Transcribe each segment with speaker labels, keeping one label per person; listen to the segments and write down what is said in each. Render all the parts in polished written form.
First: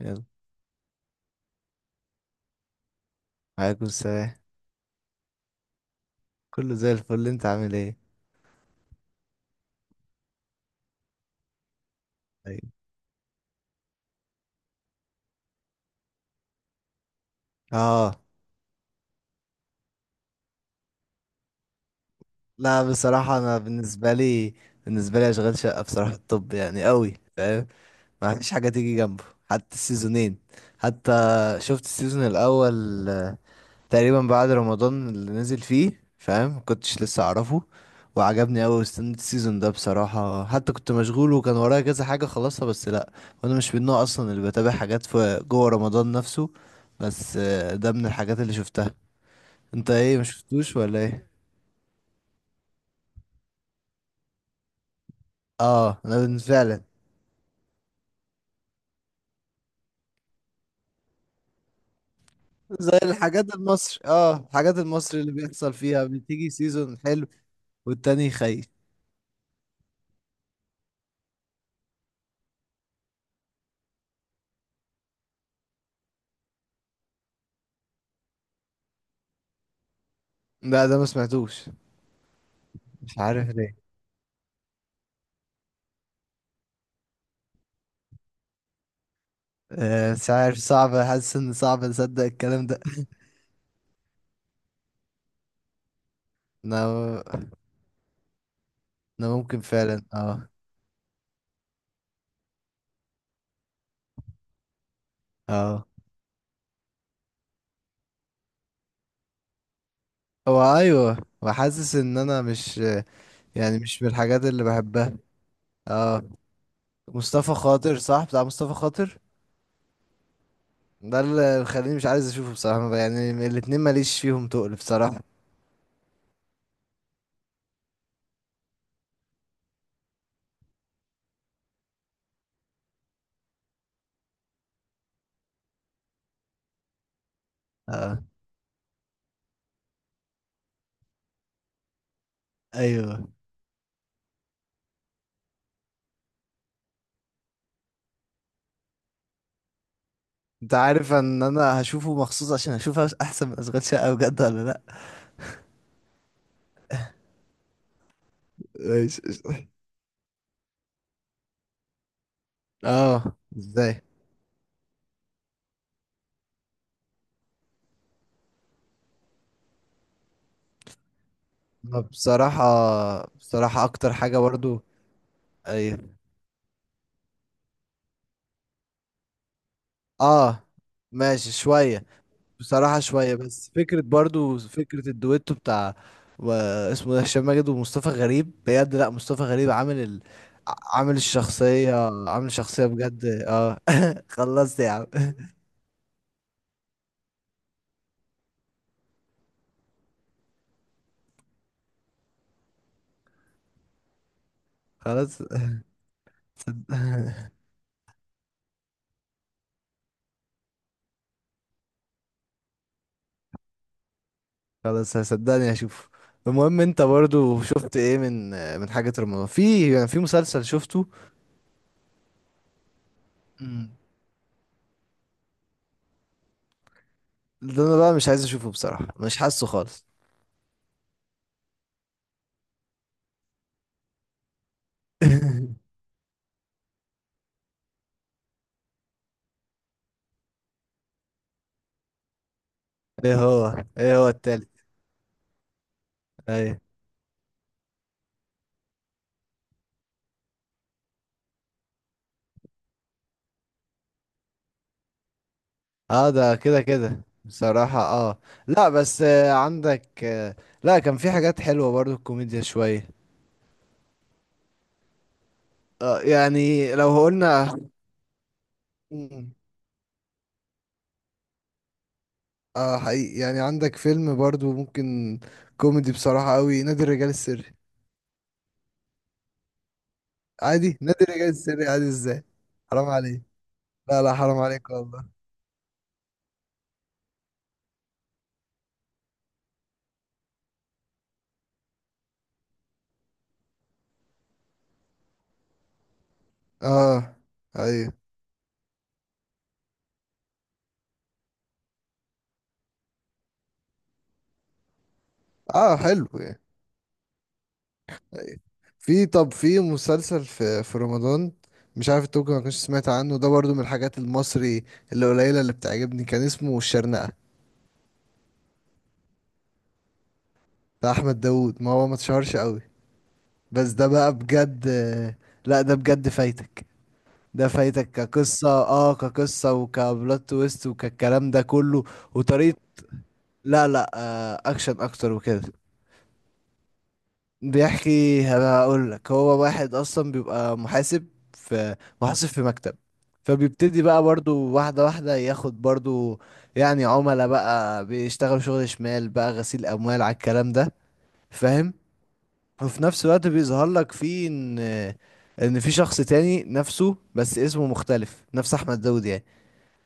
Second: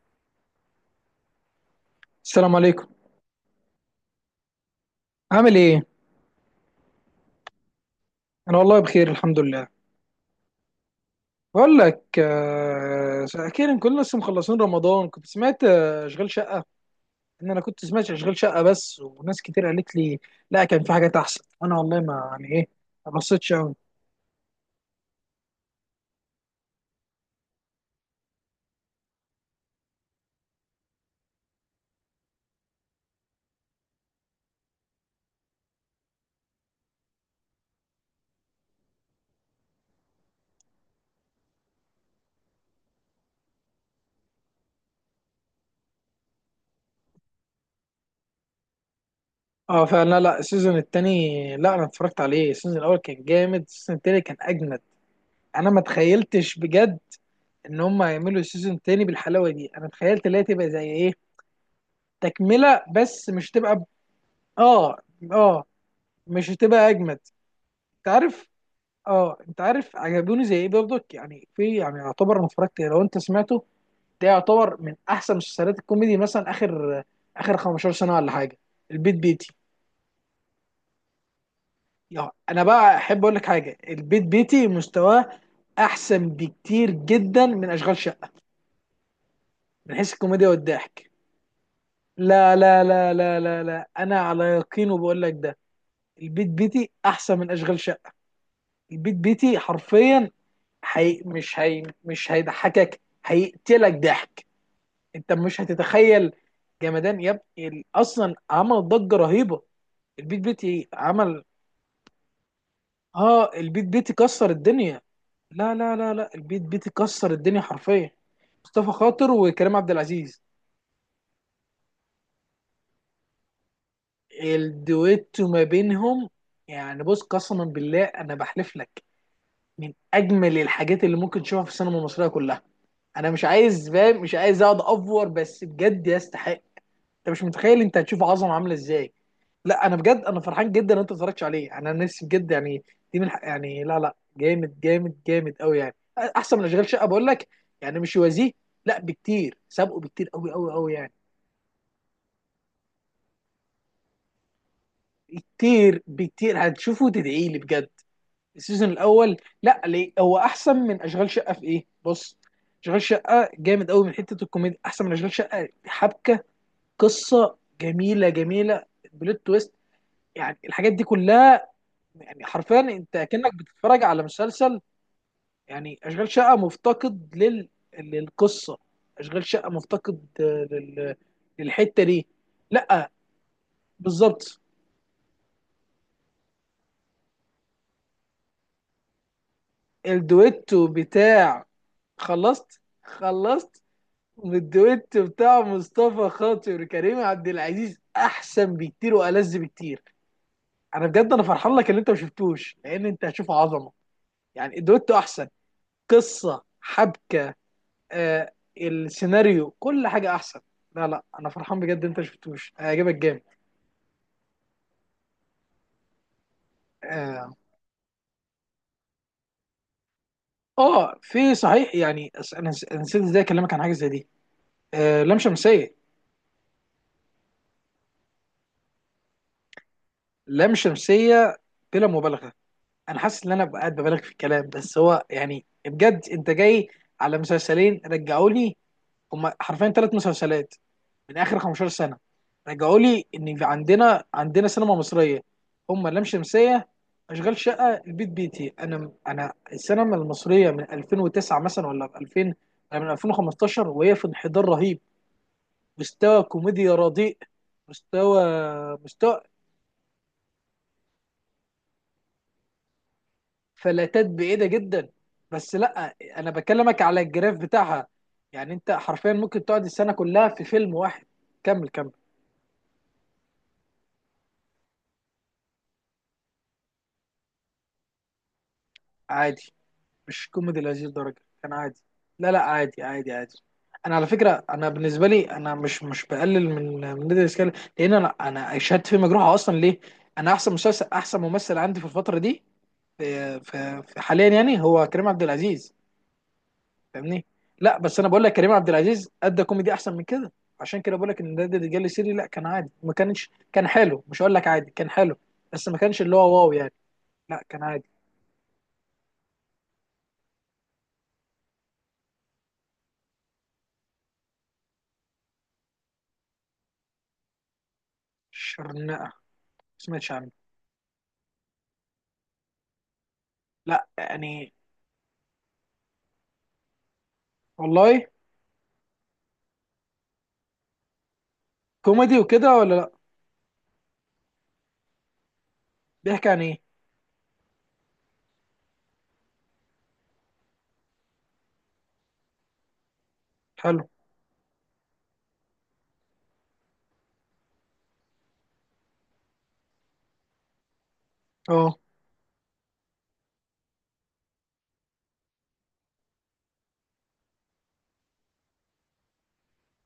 Speaker 1: يلا.
Speaker 2: السلام عليكم.
Speaker 1: عليكم السلام.
Speaker 2: عامل ايه؟
Speaker 1: كله زي الفل، انت عامل ايه؟
Speaker 2: انا والله بخير الحمد لله. بقول لك،
Speaker 1: طيب.
Speaker 2: اخيرا كنا لسه مخلصين رمضان. كنت سمعت اشغال شقه. ان انا كنت سمعت
Speaker 1: اه،
Speaker 2: اشغال شقه بس، وناس كتير قالت لي لا، كان في حاجات احسن. انا والله ما يعني ايه،
Speaker 1: لا
Speaker 2: ما
Speaker 1: بصراحة
Speaker 2: بصيتش
Speaker 1: انا
Speaker 2: قوي.
Speaker 1: بالنسبة لي، بالنسبة لي اشغال شقة بصراحة الطب يعني قوي، فاهم؟ ما فيش حاجة تيجي جنبه حتى السيزونين. حتى شفت السيزون الاول تقريبا بعد رمضان اللي نزل فيه، فاهم؟ كنتش لسه اعرفه وعجبني قوي، واستنيت السيزون ده بصراحة. حتى كنت مشغول وكان ورايا كذا حاجة خلصها، بس لا. وانا مش من النوع اصلا اللي بتابع حاجات في جوه رمضان نفسه، بس ده من الحاجات اللي شفتها.
Speaker 2: اه
Speaker 1: انت
Speaker 2: فعلا.
Speaker 1: ايه،
Speaker 2: لا، لا، السيزون
Speaker 1: مشفتوش ولا ايه؟
Speaker 2: التاني، لا، انا اتفرجت عليه. السيزون الاول كان جامد، السيزون التاني كان اجمد. انا ما
Speaker 1: اه،
Speaker 2: تخيلتش
Speaker 1: فعلا.
Speaker 2: بجد ان هم هيعملوا السيزون التاني بالحلاوه دي. انا تخيلت اللي هي تبقى زي ايه، تكمله
Speaker 1: زي
Speaker 2: بس مش
Speaker 1: الحاجات
Speaker 2: تبقى
Speaker 1: المصري، اه الحاجات
Speaker 2: اه،
Speaker 1: المصري اللي
Speaker 2: اه،
Speaker 1: بيحصل فيها
Speaker 2: مش
Speaker 1: بتيجي
Speaker 2: هتبقى
Speaker 1: سيزون
Speaker 2: اجمد.
Speaker 1: حلو
Speaker 2: انت
Speaker 1: والتاني
Speaker 2: عارف؟
Speaker 1: خايف.
Speaker 2: اه، انت عارف، عجبوني زي ايه برضك يعني، في يعني، يعتبر انا اتفرجت لو انت سمعته، ده يعتبر من احسن مسلسلات الكوميدي مثلا، اخر 15 سنه ولا حاجه. البيت بيتي.
Speaker 1: لا ده ما سمعتوش،
Speaker 2: يعني انا بقى
Speaker 1: مش
Speaker 2: احب اقول لك
Speaker 1: عارف ليه.
Speaker 2: حاجه، البيت بيتي مستواه احسن بكتير جدا من اشغال شقه من حيث
Speaker 1: مش
Speaker 2: الكوميديا
Speaker 1: عارف، صعب،
Speaker 2: والضحك.
Speaker 1: حاسس ان صعب اصدق
Speaker 2: لا،
Speaker 1: الكلام ده.
Speaker 2: لا، لا، لا، لا، لا، انا على يقين وبقول لك ده. البيت بيتي
Speaker 1: انا
Speaker 2: احسن من اشغال شقه. البيت
Speaker 1: انا
Speaker 2: بيتي
Speaker 1: ممكن فعلا،
Speaker 2: حرفيا.
Speaker 1: اه.
Speaker 2: مش مش هيضحكك، هيقتلك ضحك. انت مش
Speaker 1: اه
Speaker 2: هتتخيل. جمدان يا ابني. اصلا عمل ضجة رهيبة. البيت
Speaker 1: هو
Speaker 2: بيتي
Speaker 1: ايوه،
Speaker 2: عمل.
Speaker 1: وحاسس ان انا مش
Speaker 2: اه،
Speaker 1: يعني
Speaker 2: البيت
Speaker 1: مش من
Speaker 2: بيتي
Speaker 1: الحاجات
Speaker 2: كسر
Speaker 1: اللي
Speaker 2: الدنيا.
Speaker 1: بحبها.
Speaker 2: لا، لا، لا،
Speaker 1: اه
Speaker 2: لا، البيت بيتي كسر
Speaker 1: مصطفى
Speaker 2: الدنيا
Speaker 1: خاطر
Speaker 2: حرفيا.
Speaker 1: صح، بتاع مصطفى
Speaker 2: مصطفى
Speaker 1: خاطر؟
Speaker 2: خاطر وكريم عبد العزيز.
Speaker 1: ده اللي مخليني مش عايز اشوفه بصراحة، يعني الاتنين ماليش فيهم تقل بصراحة.
Speaker 2: الدويتو ما بينهم. يعني بص، قسما بالله انا بحلف لك، من اجمل الحاجات اللي ممكن تشوفها في السينما المصرية كلها. انا مش عايز، فاهم، مش عايز اقعد افور، بس بجد يستحق. انت مش متخيل، انت
Speaker 1: اه.
Speaker 2: هتشوف عظمه عامله ازاي. لا، انا بجد انا فرحان جدا ان انت ما اتفرجتش عليه، انا نفسي بجد يعني. دي
Speaker 1: ايوه.
Speaker 2: من يعني، لا، لا، جامد جامد جامد قوي يعني احسن من اشغال شقه، بقول لك. يعني مش يوازيه. لا، بكتير سابقه بكتير قوي قوي
Speaker 1: انت
Speaker 2: قوي يعني.
Speaker 1: عارف ان انا هشوفه مخصوص عشان اشوف احسن من اشغال شقة بجد ولا لا؟
Speaker 2: كتير بكتير، هتشوفه تدعي لي بجد. السيزون
Speaker 1: ماشي،
Speaker 2: الاول.
Speaker 1: قشطة.
Speaker 2: لا، ليه هو احسن من اشغال شقه في ايه؟ بص، اشغال
Speaker 1: اه
Speaker 2: شقه جامد
Speaker 1: ازاي؟
Speaker 2: قوي من حته الكوميديا، احسن من اشغال شقه حبكه، قصه جميله جميله، بلوت تويست. يعني الحاجات دي كلها،
Speaker 1: ما
Speaker 2: يعني
Speaker 1: بصراحة،
Speaker 2: حرفيا انت كأنك
Speaker 1: بصراحة
Speaker 2: بتتفرج
Speaker 1: اكتر
Speaker 2: على
Speaker 1: حاجة
Speaker 2: مسلسل.
Speaker 1: برضو.
Speaker 2: يعني
Speaker 1: ايوه.
Speaker 2: اشغال شقه مفتقد للقصه. اشغال شقه مفتقد
Speaker 1: اه. ماشي،
Speaker 2: للحته
Speaker 1: شوية.
Speaker 2: دي.
Speaker 1: بصراحة
Speaker 2: لا،
Speaker 1: شوية، بس فكرة برضو،
Speaker 2: بالظبط،
Speaker 1: فكرة الدويتو بتاع و- اسمه ده هشام ماجد ومصطفى غريب، بجد. لا مصطفى غريب عامل ال...
Speaker 2: الدويتو
Speaker 1: عامل
Speaker 2: بتاع.
Speaker 1: الشخصية، عامل
Speaker 2: خلصت
Speaker 1: شخصية بجد، اه
Speaker 2: خلصت.
Speaker 1: خلصت يا عم.
Speaker 2: والدويتو بتاع مصطفى خاطر وكريم عبد العزيز احسن بكتير والذ بكتير. انا بجد انا فرحان لك اللي انت ما شفتوش، لان انت هتشوف عظمه. يعني الدويتو
Speaker 1: خلاص
Speaker 2: احسن، قصه،
Speaker 1: هصد-
Speaker 2: حبكه، السيناريو، كل حاجه احسن. لا، لا، انا فرحان بجد. انت شفتوش هيعجبك جامد.
Speaker 1: خلاص، هصدقني هشوف. المهم انت
Speaker 2: اه.
Speaker 1: برضو شفت ايه من من حاجة رمضان؟ في يعني في مسلسل شفته؟
Speaker 2: في صحيح يعني أنا نسيت ازاي اكلمك عن
Speaker 1: مم.
Speaker 2: حاجه زي دي. آه، لام شمسيه.
Speaker 1: ده انا بقى مش عايز اشوفه بصراحة، مش حاسه خالص
Speaker 2: لام شمسيه، بلا مبالغه. انا حاسس ان انا قاعد ببالغ في الكلام. بس هو يعني بجد، انت جاي على مسلسلين رجعوا لي، هما حرفيا 3 مسلسلات من اخر 15 سنه رجعوا لي
Speaker 1: ايه
Speaker 2: ان في
Speaker 1: هو، ايه
Speaker 2: عندنا
Speaker 1: هو
Speaker 2: عندنا
Speaker 1: التالت؟
Speaker 2: سينما مصريه. هم لام
Speaker 1: ايوه.
Speaker 2: شمسيه، اشغال شقه، البيت بيتي. انا السينما المصريه من 2009 مثلا، ولا من 2000، ولا من 2015 وهي في انحدار رهيب.
Speaker 1: اه
Speaker 2: مستوى
Speaker 1: ده كده
Speaker 2: كوميديا
Speaker 1: كده
Speaker 2: رديء.
Speaker 1: بصراحة، اه.
Speaker 2: مستوى
Speaker 1: لا بس
Speaker 2: مستوى
Speaker 1: عندك لا كان في حاجات حلوة برضو، الكوميديا شوية.
Speaker 2: فلاتات بعيده جدا. بس لا،
Speaker 1: آه
Speaker 2: انا
Speaker 1: يعني
Speaker 2: بكلمك
Speaker 1: لو
Speaker 2: على الجراف
Speaker 1: قلنا.
Speaker 2: بتاعها. يعني انت حرفيا
Speaker 1: مم.
Speaker 2: ممكن تقعد السنه كلها في فيلم واحد. كمل كمل.
Speaker 1: اه حقيقي، يعني عندك فيلم برضو ممكن كوميدي بصراحة قوي، نادي الرجال السري.
Speaker 2: عادي. مش كوميدي
Speaker 1: عادي؟
Speaker 2: لهذه
Speaker 1: نادي
Speaker 2: الدرجه،
Speaker 1: الرجال
Speaker 2: كان
Speaker 1: السري
Speaker 2: عادي.
Speaker 1: عادي ازاي؟
Speaker 2: لا، لا، عادي،
Speaker 1: حرام
Speaker 2: عادي،
Speaker 1: عليك.
Speaker 2: عادي. انا
Speaker 1: لا
Speaker 2: على
Speaker 1: لا حرام
Speaker 2: فكره، انا
Speaker 1: عليك والله.
Speaker 2: بالنسبه لي، انا مش بقلل من نادي الاسكال، لان انا شهادتي في مجروحه اصلا، ليه؟ انا احسن مسلسل، احسن ممثل عندي في الفتره دي، في حاليا يعني، هو كريم عبد العزيز.
Speaker 1: اه.
Speaker 2: فاهمني؟ لا
Speaker 1: ايوه.
Speaker 2: بس انا بقول لك كريم عبد العزيز ادى كوميدي احسن من كده. عشان كده بقول لك ان نادي الرجال السري، لا، كان عادي. ما كانش، كان حلو. مش هقول لك عادي، كان حلو. بس
Speaker 1: اه
Speaker 2: ما كانش
Speaker 1: حلو
Speaker 2: اللي هو
Speaker 1: يعني.
Speaker 2: واو يعني. لا، كان عادي.
Speaker 1: في، طب في مسلسل في في رمضان، مش عارف انت ممكن ما كنتش سمعت عنه، ده برضو من الحاجات المصري اللي قليلة اللي بتعجبني، كان اسمه الشرنقة
Speaker 2: شرنقه ما سمعتش عنه.
Speaker 1: بتاع احمد داوود. ما هو ما اتشهرش قوي، بس ده
Speaker 2: لا
Speaker 1: بقى
Speaker 2: يعني.
Speaker 1: بجد. لا ده بجد فايتك، ده فايتك
Speaker 2: والله
Speaker 1: كقصة، اه كقصة وكبلوت تويست وكالكلام ده كله،
Speaker 2: كوميدي وكده
Speaker 1: وطريقة.
Speaker 2: ولا لا؟
Speaker 1: لا لا آه اكشن اكتر وكده.
Speaker 2: بيحكي عن ايه؟
Speaker 1: بيحكي، هقول لك، هو واحد اصلا بيبقى محاسب في، محاسب في مكتب. فبيبتدي
Speaker 2: حلو.
Speaker 1: بقى برضو واحدة واحدة ياخد برضو يعني عملاء بقى، بيشتغل شغل شمال بقى، غسيل اموال على الكلام ده، فاهم؟
Speaker 2: اه.
Speaker 1: وفي نفس الوقت بيظهر لك فيه ان ان في شخص تاني نفسه بس اسمه مختلف، نفس احمد داود يعني.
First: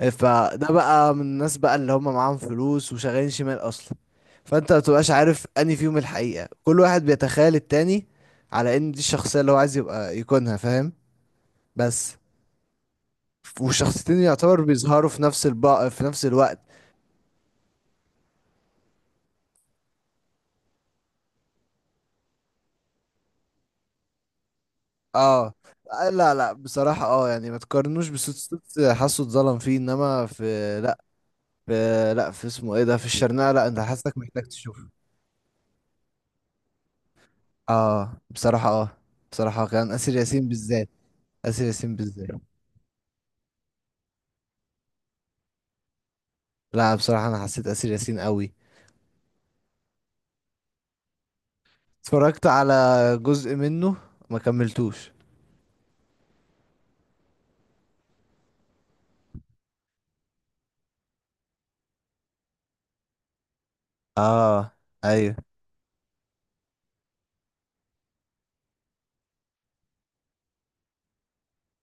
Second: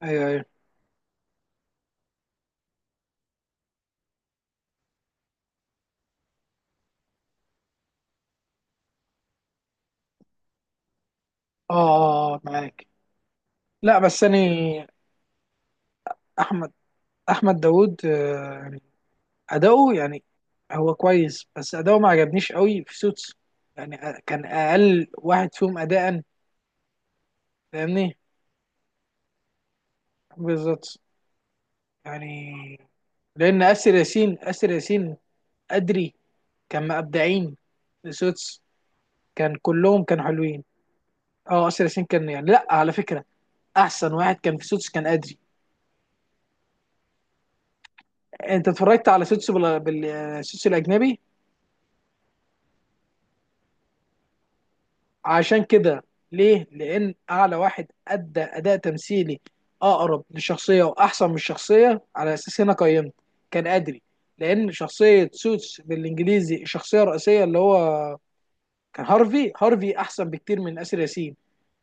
Speaker 1: إيه،
Speaker 2: ايوه، ايوه.
Speaker 1: فده بقى من الناس بقى اللي هم معاهم فلوس وشغالين شمال اصلا. فانت ما بتبقاش عارف انهي فيهم الحقيقة، كل واحد بيتخيل التاني على ان دي الشخصية اللي هو عايز يبقى يكونها، فاهم؟
Speaker 2: اه،
Speaker 1: بس
Speaker 2: اه. آه، أه، معاك. لا
Speaker 1: والشخصيتين
Speaker 2: بس انا،
Speaker 1: يعتبر بيظهروا في نفس في نفس الوقت.
Speaker 2: احمد احمد داوود، يعني اداؤه يعني، هو كويس بس اداؤه ما عجبنيش قوي في سوتس يعني. كان اقل
Speaker 1: اه.
Speaker 2: واحد فيهم اداء.
Speaker 1: لا لا بصراحة، اه يعني ما تقارنوش
Speaker 2: فاهمني؟
Speaker 1: بصوت، صوت حاسه اتظلم فيه، انما
Speaker 2: بالظبط
Speaker 1: لا في لا في اسمه
Speaker 2: يعني.
Speaker 1: ايه ده، في الشرنقة،
Speaker 2: لان
Speaker 1: لا انت
Speaker 2: اسر
Speaker 1: حاسك
Speaker 2: ياسين
Speaker 1: محتاج
Speaker 2: اسر
Speaker 1: تشوفه.
Speaker 2: ياسين ادري كان مبدعين في
Speaker 1: اه
Speaker 2: سوتس.
Speaker 1: بصراحة، اه.
Speaker 2: كان
Speaker 1: بصراحة كان
Speaker 2: كلهم
Speaker 1: آسر
Speaker 2: كانوا
Speaker 1: ياسين
Speaker 2: حلوين.
Speaker 1: بالذات، آسر
Speaker 2: اه، اسر
Speaker 1: ياسين
Speaker 2: ياسين كان
Speaker 1: بالذات.
Speaker 2: يعني، لا على فكره، احسن واحد كان في سوتس كان ادري.
Speaker 1: لا بصراحة أنا حسيت آسر ياسين قوي.
Speaker 2: انت اتفرجت على سوتسو بالسوتسو الاجنبي؟
Speaker 1: اتفرجت على جزء منه، ما كملتوش.
Speaker 2: عشان كده. ليه؟ لان اعلى واحد ادى اداء تمثيلي اقرب للشخصيه واحسن من الشخصيه على اساس هنا قيمت، كان ادري. لان
Speaker 1: اه.
Speaker 2: شخصيه
Speaker 1: ايوه.
Speaker 2: سوتس بالانجليزي، الشخصيه الرئيسيه اللي هو كان هارفي، هارفي احسن بكتير من اسر ياسين.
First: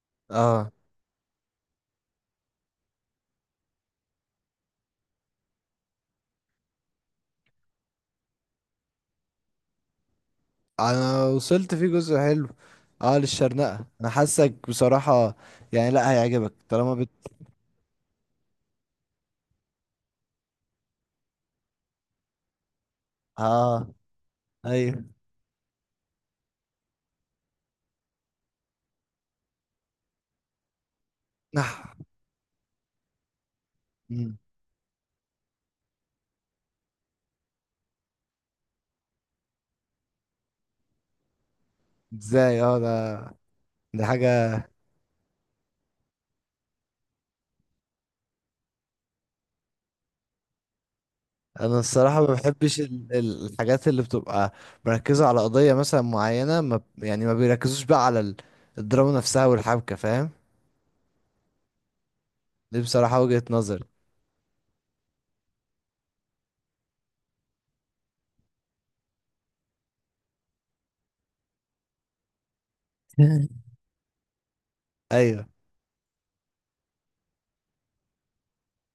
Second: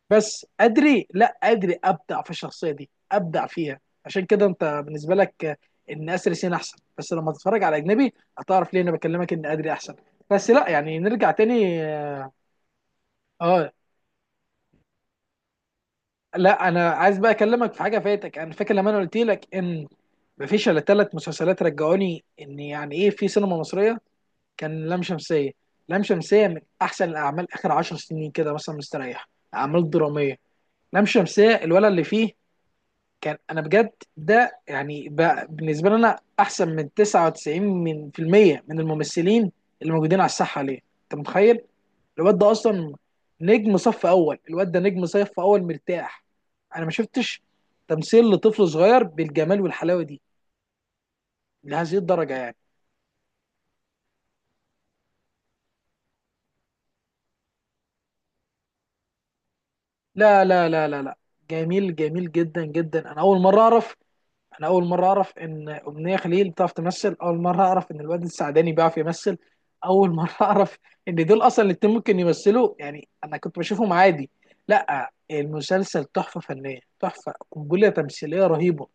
Speaker 2: بس
Speaker 1: اه
Speaker 2: ادري، لا ادري ابدع في الشخصيه دي، ابدع فيها. عشان كده انت بالنسبه لك ان اسر ياسين احسن، بس لما تتفرج على اجنبي هتعرف ليه انا بكلمك ان ادري احسن. بس لا يعني
Speaker 1: انا
Speaker 2: نرجع
Speaker 1: وصلت
Speaker 2: تاني.
Speaker 1: فيه جزء
Speaker 2: اه.
Speaker 1: حلو، اه
Speaker 2: آه،
Speaker 1: للشرنقة. انا حاسك بصراحة يعني، لا هيعجبك
Speaker 2: لا انا
Speaker 1: طالما بت.
Speaker 2: عايز بقى اكلمك في حاجه فاتك. انا فاكر لما انا قلت لك ان مفيش الا ثلاث مسلسلات رجعوني ان يعني ايه في سينما
Speaker 1: اه.
Speaker 2: مصريه. كان لام
Speaker 1: ايوه.
Speaker 2: شمسيه. لام شمسيه من احسن الاعمال اخر 10 سنين كده مثلا، مستريح، اعمال دراميه. لام شمسيه الولد
Speaker 1: نح.
Speaker 2: اللي فيه كان، انا بجد
Speaker 1: مم.
Speaker 2: ده يعني بقى بالنسبه لي، انا احسن من 99 من في المية من الممثلين اللي موجودين على الساحه. ليه؟ انت متخيل؟ الواد ده
Speaker 1: ازاي، اه
Speaker 2: اصلا
Speaker 1: ده
Speaker 2: نجم
Speaker 1: دي
Speaker 2: صف اول.
Speaker 1: حاجة.
Speaker 2: الواد ده نجم صف اول، مرتاح. انا ما شفتش تمثيل لطفل صغير بالجمال والحلاوه دي
Speaker 1: انا
Speaker 2: لهذه
Speaker 1: الصراحة ما
Speaker 2: الدرجه يعني.
Speaker 1: بحبش الحاجات اللي بتبقى مركزة على قضية مثلا معينة، ما ب- يعني ما بيركزوش بقى على الدراما نفسها والحبكة، فاهم؟
Speaker 2: لا، لا، لا، لا، لا، جميل جميل جدا
Speaker 1: دي
Speaker 2: جدا. انا
Speaker 1: بصراحة
Speaker 2: اول
Speaker 1: وجهة
Speaker 2: مره
Speaker 1: نظر
Speaker 2: اعرف. انا اول مره اعرف ان امنيه خليل بتعرف تمثل. اول مره اعرف ان الواد السعداني بيعرف يمثل. اول مره اعرف ان دول اصلا الاتنين ممكن يمثلوا، يعني انا كنت بشوفهم عادي. لا،
Speaker 1: ايوه.
Speaker 2: المسلسل تحفه فنيه، تحفه، قنبله تمثيليه رهيبه.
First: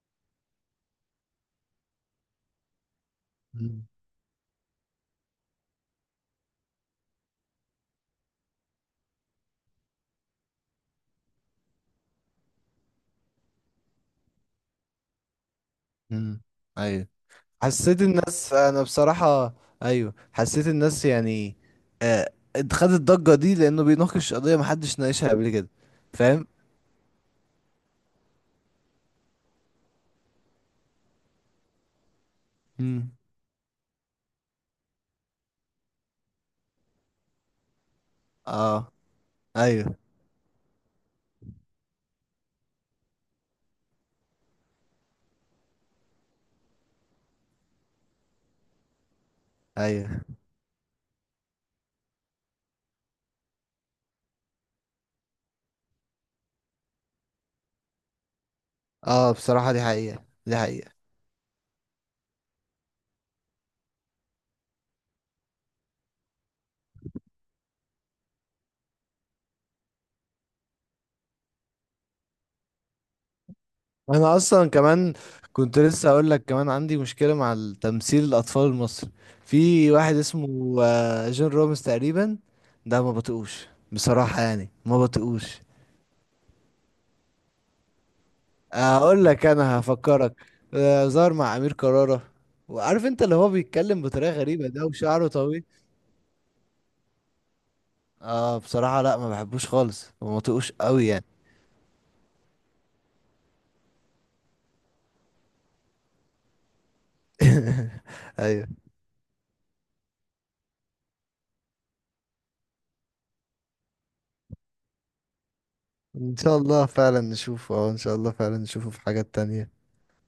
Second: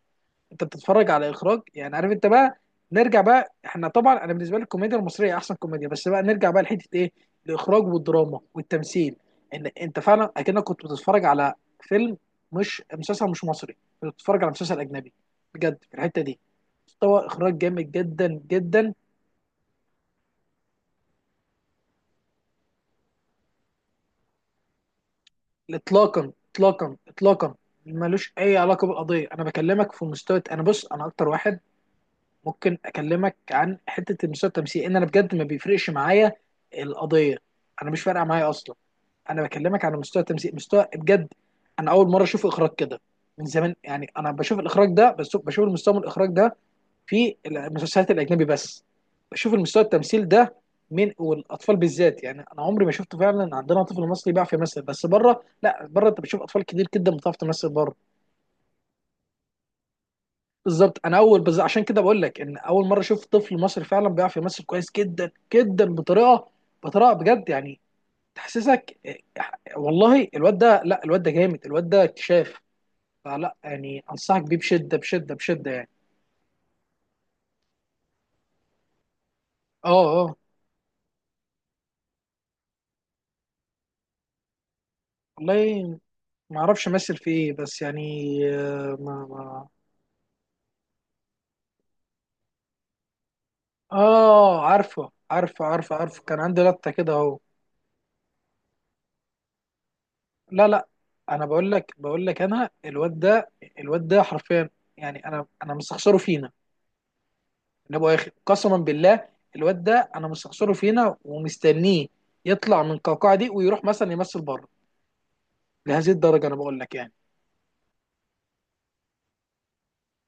Speaker 2: انت بتتفرج على اخراج يعني، عارف انت بقى. نرجع بقى
Speaker 1: مم.
Speaker 2: احنا، طبعا انا بالنسبه لي الكوميديا المصريه احسن كوميديا، بس بقى نرجع بقى لحته ايه؟ الاخراج والدراما والتمثيل. ان انت فعلا اكنك كنت بتتفرج على فيلم، مش مسلسل، مش مصري، كنت بتتفرج على مسلسل اجنبي بجد في الحته دي.
Speaker 1: مم. ايوه
Speaker 2: مستوى اخراج جامد
Speaker 1: حسيت
Speaker 2: جدا
Speaker 1: الناس، انا
Speaker 2: جدا.
Speaker 1: بصراحة، ايوه حسيت الناس يعني، آه، خدت الضجة دي لانه بيناقش قضية محدش ناقشها قبل كده،
Speaker 2: اطلاقا،
Speaker 1: فاهم؟
Speaker 2: اطلاقا، اطلاقا، ملوش اي علاقه بالقضيه. انا بكلمك في مستوى. انا بص، انا اكتر واحد ممكن
Speaker 1: مم.
Speaker 2: اكلمك عن حته المستوى التمثيلي، ان انا بجد ما بيفرقش معايا القضيه. انا مش فارقه معايا اصلا.
Speaker 1: اه.
Speaker 2: انا بكلمك عن
Speaker 1: ايوه.
Speaker 2: مستوى التمثيل، مستوى بجد. انا اول مره اشوف اخراج كده من زمان يعني. انا بشوف الاخراج ده بس بشوف المستوى من الاخراج ده في المسلسلات الاجنبي بس، بشوف المستوى
Speaker 1: ايوه.
Speaker 2: التمثيل ده. من، والاطفال بالذات يعني، انا عمري ما شفته فعلا عندنا طفل مصري بيعرف يمثل. بس بره، لا بره انت بتشوف اطفال كتير جدا بتعرف تمثل بره.
Speaker 1: اه بصراحة دي حقيقة، دي حقيقة.
Speaker 2: بالظبط، انا اول بس عشان كده بقول لك ان اول مره اشوف طفل مصري فعلا بيعرف يمثل كويس جدا جدا بطريقه بجد يعني، تحسسك. والله الواد ده، لا الواد ده جامد، الواد ده اكتشاف. فلا يعني
Speaker 1: انا
Speaker 2: انصحك بيه
Speaker 1: اصلا
Speaker 2: بشده
Speaker 1: كمان
Speaker 2: بشده بشده
Speaker 1: كنت
Speaker 2: يعني.
Speaker 1: لسه اقول لك، كمان عندي مشكلة مع تمثيل الاطفال المصري.
Speaker 2: اه،
Speaker 1: في واحد
Speaker 2: اه،
Speaker 1: اسمه آه جون رامز تقريبا، ده ما بطيقوش بصراحة يعني، ما بطيقوش.
Speaker 2: والله ما اعرفش امثل في ايه بس يعني.
Speaker 1: اقول
Speaker 2: ما
Speaker 1: لك
Speaker 2: ما
Speaker 1: انا هفكرك، ظهر مع امير كرارة. وعارف انت اللي هو بيتكلم بطريقه
Speaker 2: اه،
Speaker 1: غريبه ده
Speaker 2: عارفه،
Speaker 1: وشعره طويل.
Speaker 2: عارفه، عارفه، عارفه كان عندي لقطه كده اهو.
Speaker 1: اه بصراحه لا ما بحبوش خالص، وما
Speaker 2: لا،
Speaker 1: طيقوش
Speaker 2: لا،
Speaker 1: قوي يعني.
Speaker 2: انا بقول لك انا الواد ده. الواد ده حرفيا يعني، انا مستخسره فينا. انا ابو اخر
Speaker 1: ايوه
Speaker 2: قسما بالله. الواد ده، انا مستخسره فينا ومستنيه يطلع من القوقعه دي ويروح مثلا يمثل بره. لهذه
Speaker 1: ان
Speaker 2: الدرجه انا
Speaker 1: شاء
Speaker 2: بقول
Speaker 1: الله
Speaker 2: لك يعني.
Speaker 1: فعلا نشوفه، اه ان شاء الله فعلا نشوفه في حاجات تانية.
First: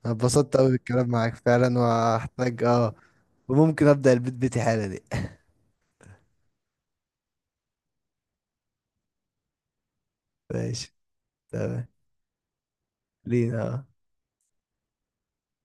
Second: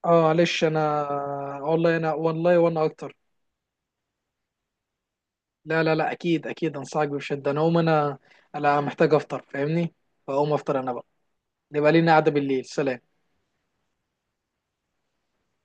Speaker 1: أنا
Speaker 2: اه،
Speaker 1: اتبسطت
Speaker 2: معلش
Speaker 1: قوي
Speaker 2: انا.
Speaker 1: بالكلام معاك فعلا،
Speaker 2: والله انا، والله
Speaker 1: وهحتاج
Speaker 2: وانا
Speaker 1: اه
Speaker 2: اكتر.
Speaker 1: وممكن ابدا البيت بيتي حالا دي
Speaker 2: لا، لا، لا، اكيد، اكيد انصحك بشده. انا اقوم، انا محتاج افطر، فاهمني؟ فاقوم افطر انا
Speaker 1: ماشي،
Speaker 2: بقى.
Speaker 1: تمام.
Speaker 2: نبقى لينا قعده بالليل. سلام.
Speaker 1: لينا آه.